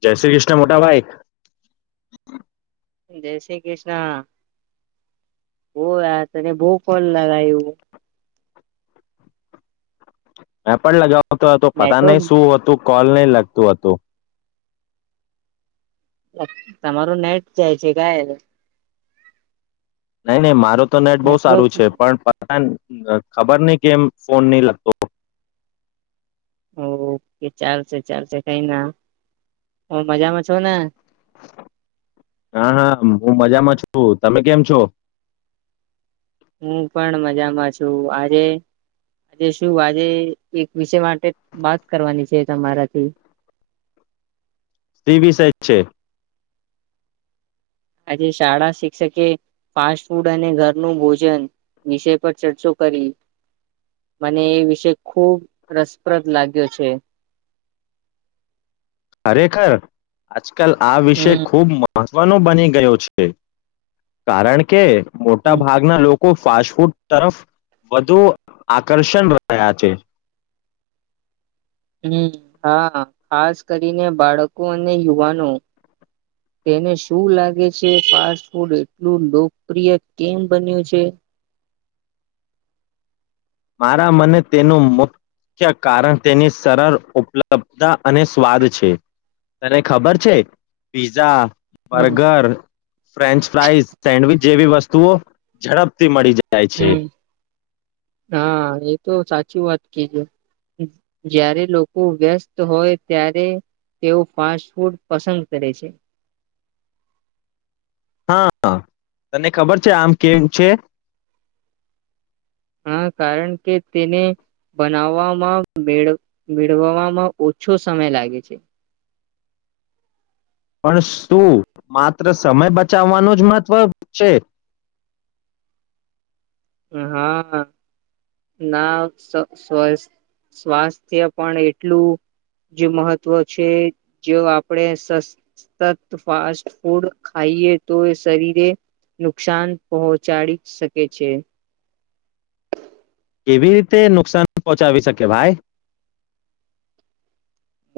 જય શ્રી કૃષ્ણ મોટા ભાઈ જય શ્રી કૃષ્ણ બઉ વાર કરી બઉ ફોન લગાયુ હા પણ લગાવ તો તો પતા નહી શું નેટવર્ક હતું કોલ નહી લગતું હતું તમારું નેટ જાય છે કાઈ નહી નહી મારો તો નેટ બહુ નેટવર્ક સારું છે પણ પ ણ ખબર નઈ કેમ ફોન નહી લગતો ઓકે ચાલશે ચાલશે કઈના હુ મજામાં છુંને હા હા હું મજામાં છું. તમે કેમ છો? હું પણ મજામાં છું. આજે શું આજે એક વિષય માટે વાત કરવાની છે તમારાથી સી વિષય છે? આજે શાળા શિક્ષકે ફાસ્ટ ફૂડ અને ઘરનું ભોજન વિષય પર ચર્ચો કરી, મને એ વિષય ખૂબ રસપ્રદ લાગ્યો છે. ખરેખર આજ કલ આ વિષય હમ ખુબ મઅ ગણું બની ગયો છે. કારણ કે હમ મોટા ભાગના લો કો ફાસ્ટફૂડ તરફ વધુ આકર્ષણ રહ્યા છે. હમ્મ હા ખાસ કરીને બાળકો, અને યુવાનો, તેને શું લાગે છે? ફાસ્ટ ફૂડ એટલું લોકપ્રિય કેમ બન્યું છે મારા મને તેનું મુખ્ય કારણ તેની સરળ ઉપલબ્તા અને સ્વાદ છે. તને ખબર છે, પીઝા હમ બર્ગર, ફ્રેન્ચ ફ્રાઈઝ, સેન્ડવિચ જેવી વસ્તુઓ ઝડપથી મળી જાય જાય છે. હમ હા એ તો સાચી વાત કીધુ. જ્યારે લોકો વ્યસ્ત હોય ત્યારે તેઓ ફાસ્ટફૂડ પસંદ કરે છે. હા હ તને ખબર છે, આમ કેમ છે હા કારણ કે તેને બનાવવામાં, મેળ મેળવવામાં ઓછો સમય લાગે છે. પણ શું માત્ર સમય બચાવવાનું જ મહત્વ છે. અહા ના સ્ સ સ્વાસ્થ્ય પણ એટલું જ મહત્વ છે. જો આપણે સસતત ફાસ્ટફૂડ ખાઈએ તો એ શરીરે નુકસાન પહોંચાડી શકે છે. કેવી રીતે નુકસાન પહોચાવી શકે ભાઈ?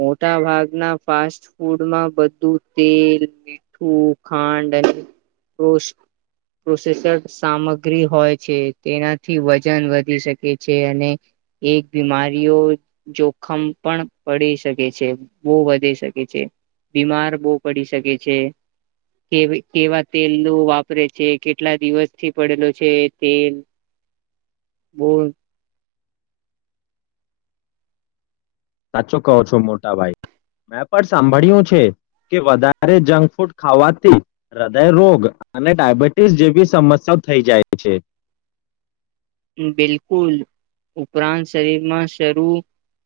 મોટા ભાગના ફાસ્ટફૂડમાં બધું તેલ, મીઠું, ખાંડ અને પ્રોસ પ્રોસેસડ સામગ્રી હોય છે. તેનાથી વજન વધી શકે છે. અને એક બીમારીઓ, જોખમ પણ પડી શકે છે. બઉ વધી શકે છે. બીમાર બઉ પડી શકે છે. કેવી કેવા તેલ નુ વાપરે છે. કેટલા દિવસથી પડેલો છે તેલ. બઉ સાચો કહો છો મોટાભાઈ. મેં પણ સાંભળ્યું છે કે વધારે જંક ફૂડ ખાવાથી હૃદય રોગ અને ડાયાબિટીસ જેવી સમસ્યા થઈ જાય છે. બિલકુલ ઉપરાંત શરીરમાં શરૂ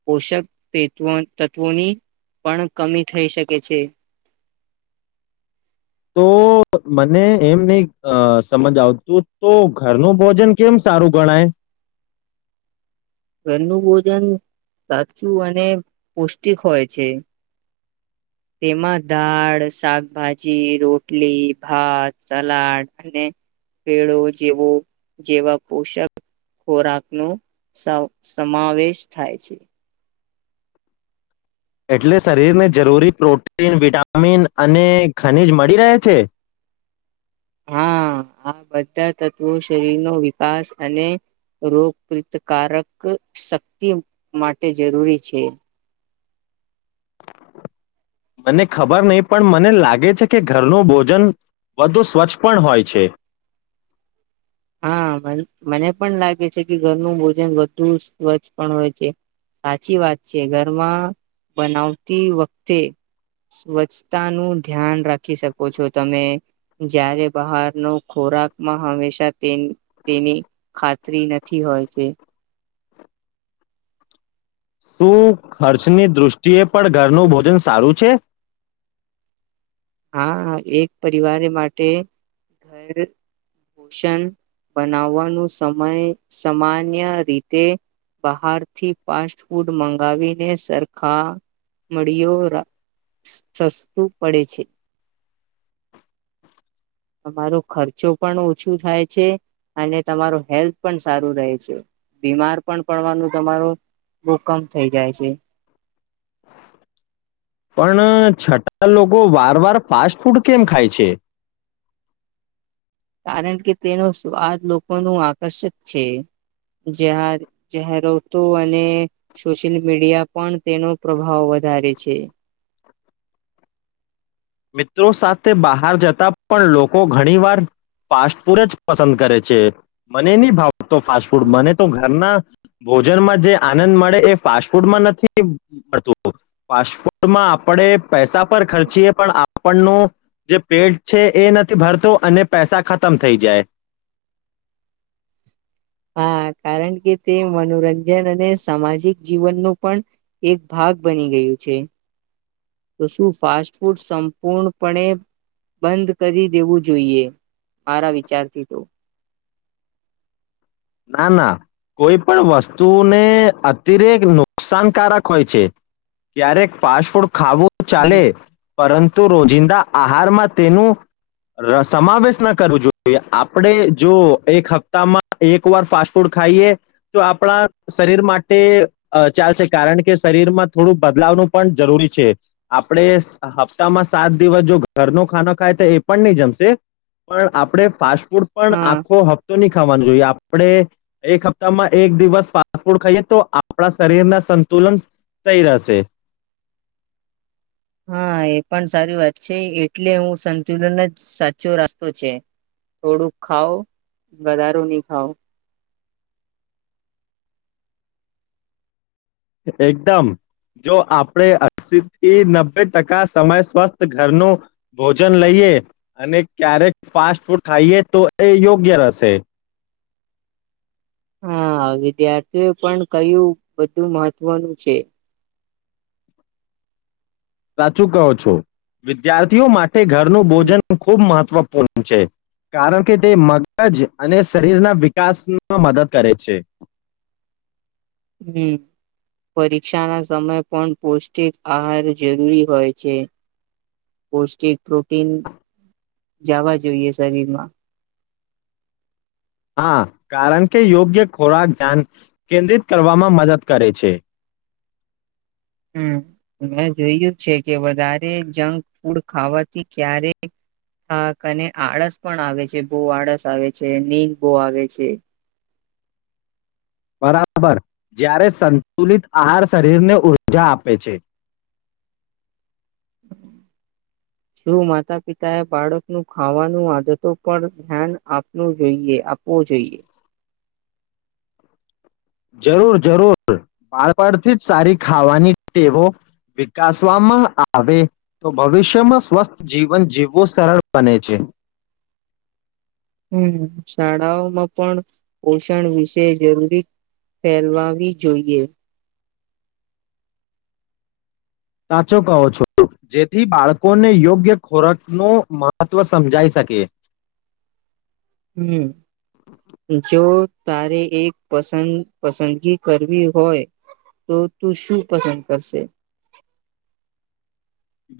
પોષક તેત્વ તત્વોની પણ કમી થઈ શકે છે. તો મને એમ નહી અ સમજ આવતું તો ઘરનું ભોજન કેમ સારું ગણાય? ઘરનું ભોજન સાચું અને પૌષ્ટિક હોય છે. તેમાં દાળ, શાકભાજી, રોટલી, ભાત, સલાડ અને પેળો જેવો જેવા પોષક ખોરાકનો સવ સમાવેશ થાય છે. એટલે શરીરને જરૂરી પ્રોટીન, વિટામિન અને ખનીજ મળી રહે છે? હા આ બધા તત્વો શરીરનો વિકાસ અને રોગપ્રતિકારક શક્તિ માટે જરૂરી છે. મને ખબર નહી પણ મને લાગે છે કે, ઘરનું ભોજન વધુ સ્વચ્છ પણ હોય છે. હા ભાઇ. મન મને પણ લાગે છે કે ઘરનું ભોજન વધુ સ્વચ્છ પણ હોય છે. સાચી વાત છે. ઘરમાં બનાવતી વખતે સ્વચ્છતાનું ધ્યાન રાખી શકો છો તમે. જ્યારે બહારનો ખોરાકમાં હંમેશા તેન તેની ખાતરી નથી હોતી. શું ખર્ચની દૃષ્ટિએ પણ ઘરનું ભોજન સારું છે? હા એક પરિવારે માટે ઘર ષણ બનાવવાનું સમય સામાન્ય રીતે બહારથી ફાસ્ટ ફૂડ મંગાવીને સરખા મળ્યો રાસ સસ્તું પડે છે. તમારો ખર્ચો પણ ઓછું થાય છે. અને તમાર હેલ્થ પણ સારું રહે છે. બીમાર પણ પડવાનું તમારો ભુકમ થઈ જાય છે. પણ છતાં લોકો વાર વાર ફાસ્ટ ફૂડ કેમ ખાય છે? કારણ કે તેનો સ્વાદ લોકોનું આકર્ષક છે. જ્યાં જાહેરાતો અને સોશિયલ મીડિયા પણ તેનો પ્રભાવ વધારે છે. મિત્રો સાથે બહાર જતા પણ લોકો ઘણી વાર ફાસ્ટ ફૂડ જ પસંદ કરે છે. મને ની ભાવ તો ફાસ્ટ ફૂડ મને તો ઘરના ભોજનમાં જે આનંદ મળે એ ફાસ્ટ ફૂડમાં નથી મળતું. ફાસ્ટફૂડમાં આપણે પૈસા પર ખર્ચીએ આપણનું જે પેટ છે, એ નથી ભરતો અને પૈસા ખતમ થઈ જાય. હા કારણ કે તે મનોરંજન અને સામાજિક જીવનનો પણ એક ભાગ બની ગયું છે, તો શું ફાસ્ટ ફૂડ સંપૂર્ણપણે બંધ કરી દેવું જોઈએ મારા વિચારથી તો. ના ના કોઈ પણ વસ્તુને અતિરેક નુકસાનકારક હોય છે, ક્યારેક ફાસ્ટ ફૂડ ખાવું હમ ચાલે પરંતુ રોજિંદા આહારમાં તેનું સમાવેશ ના કરવું જોઈએ આપણે જો એક હપ્તામાં એક વાર ફાસ્ટ ફૂડ ખાઈએ તો આપણા શરીર માટે ચાલશે કારણ કે શરીરમાં થોડું બદલાવનું પણ જરૂરી, છે આપણે હપ્તામાં સાત દિવસ જો ઘરનો ખાનો ખાય તો એ પણ નહી જમશે પણ આપણે ફાસ્ટડ હા આખો હપ્તો [unintelligible] આપણે એક હપ્તામાં એક દિવસ ફાસ્ટ ફૂડ ખાઈએ તો આપણા શરીર ના સંતુલન સહી રહેશે. હા એ પણ સારી વાત છે, એટલે હું સંતુલન જ સાચો રાસ્તો છે, થોડુંક ખઉ વધારો નહી ખાવ. એકદમ જો આપણે અસી થી નબ્બે ટકા સમય સ્વસ્થ ઘરનું ભોજન લઈએ, અનેક્યારેક ફાસ્ટ ફૂડ ખાઈએ તો એ યોગ્ય રહેશે. હા વિદ્યાર્થી એ પણ કયું બધું મહત્વનું છે. સાચું કહો છો વિદ્યાર્થીઓ માટે. ઘરનું હમ ભોજન ખુબ મહત્વ છે કારણ કે તે મગજ અને શરીરના વિકાસમાં મદદ કરે છે. હમ પરીક્ષા ના સમયે પણ પૌષ્ટિક આહાર જરૂરી હોય છે, પૌષ્ટિક પ્રોટીન જવા જોઈએ શરીરમાં. હા કારણ કે યોગ્ય ખોરાક ધ્યાન કેન્દ્રિત કરવામાં મદદ કરે છે. હમ મેં જોયું જ છે કે વધારે જંક ફૂડ ખાવાથી ક્યારેાકને આળસ પણ આવે છે, બહુ આળસ આવે છે નીંદ બહ આવે છે. બરાબર જ્યારે સંતુલિત આહાર શરીરને ઉઊર્જા આપે છે. જો માતા પિતાએ બાળકનું ખાવાનું આદતો પર ધ્યાન આપવું જોઈએ આપવું જોઈએ. જરૂર જરૂર બાળપણથી જ સારી ખાવાની ટેવો વિકસવામાં આવે, તો ભવિષ્યમાં સ્વસ્થ જીવન જીવવું સરળ બને છે. હમ શાળાઓમાં પણ પોષણ વિશે જરૂરી ફેલવાવી જોઈએ. સાચો કહો છો, જેથી બાળકોને યોગ્ય ખોરાકનું મહત્વ સમજાઈ શકે. હમ જો તારે એક પસંદ પસંદગી કરવી, હોય તો તું શું પસંદ કરશે,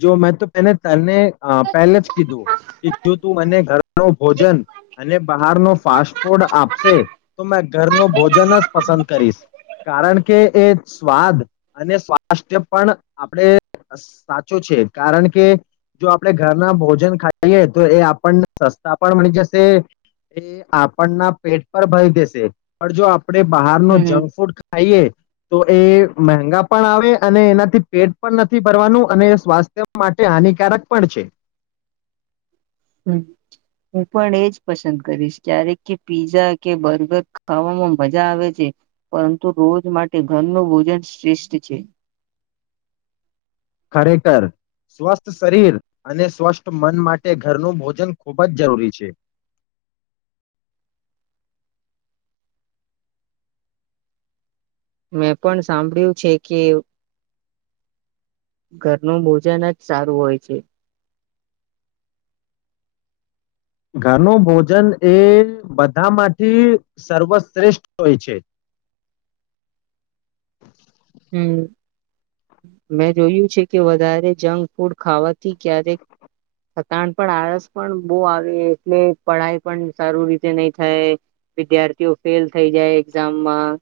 જો મેં તો પહેલા તરને અ પહેલે જ કીધું કે જો તું મને ઘર ન ભોજન અને બહાર ન ફાસ્ટ ફૂડ આપશે તો મે ઘરનું ભોજન જ પસંદ કરીશ, કારણ કે એ સ્વાદ અને સ્વાસ્થ્ય પણ આપણે છે કારણ કે જો આપણે ઘરના ભોજન ખાઈએ તો, એ આપણને સસ્તા પણ મળી જશે એ આપણના પેટ પર ભરી દેશે પણ જો આપે બહાર ન હમ જંક ફૂડ ખાઈએ તો એ મંગા પણ આવે અને એનાથી પેટ પણ નથી ભરવાનું અને સ્વાસ્થ્ય માટે હાનિકારક પણ છે. હમ હું પણ એજ પસંદ કરીશ જ્યારેક કે પીઝા કે બર્ગર ખાવામાં મજા આવે છે, પરંતુ રોજ માટે ઘરનું ભોજન શ્રેષ્ઠ છે. સ્વસ્થ શરીર અને સ્વસ્થ મન માટે ઘરનું ભોજન ખૂબ જ જરૂરી છે. મેં પણ સાંભળ્યું છે, કે ઘરનું ભોજન જ સારું હોય છે. ઘરનું ભોજન એ બધામાંથી સર્વશ્રેષ્ઠ હોય છે હમ મેં જોયું છે કે વધારે જંક ફૂડ ખાવાથી ક્યારેકતાણ પણ આળસ પણ બહુ આવે એટલે પઢાઈ પણ સારું રીતે નહી થાય વિદ્યાર્થીઓ ફેલ થઈ જાય એક્ઝામમાં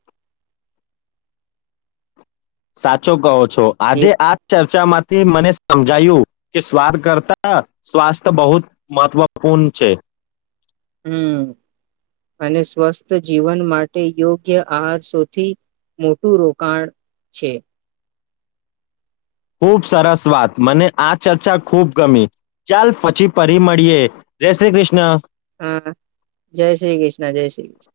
સાચો ગહો છે એ આજે આ ચર્ચા માંથી મને સમજાયું કે સ્વાદ કરતા સ્વાસ્થ્ય બહુત મહત્વપૂર્ણ છે હમ અને સ્વસ્થ જીવન માટે યોગ્ય આ સૌથી મોટું રોકાણ છે ખુબ સરસ વાત મને આ ચર્ચા ખુબ ગમી ચાલ પછી ફરી મળીએ જય શ્રી કૃષ્ણ હા જય શ્રી કૃષ્ણ જય શ્રી કૃષ્ણ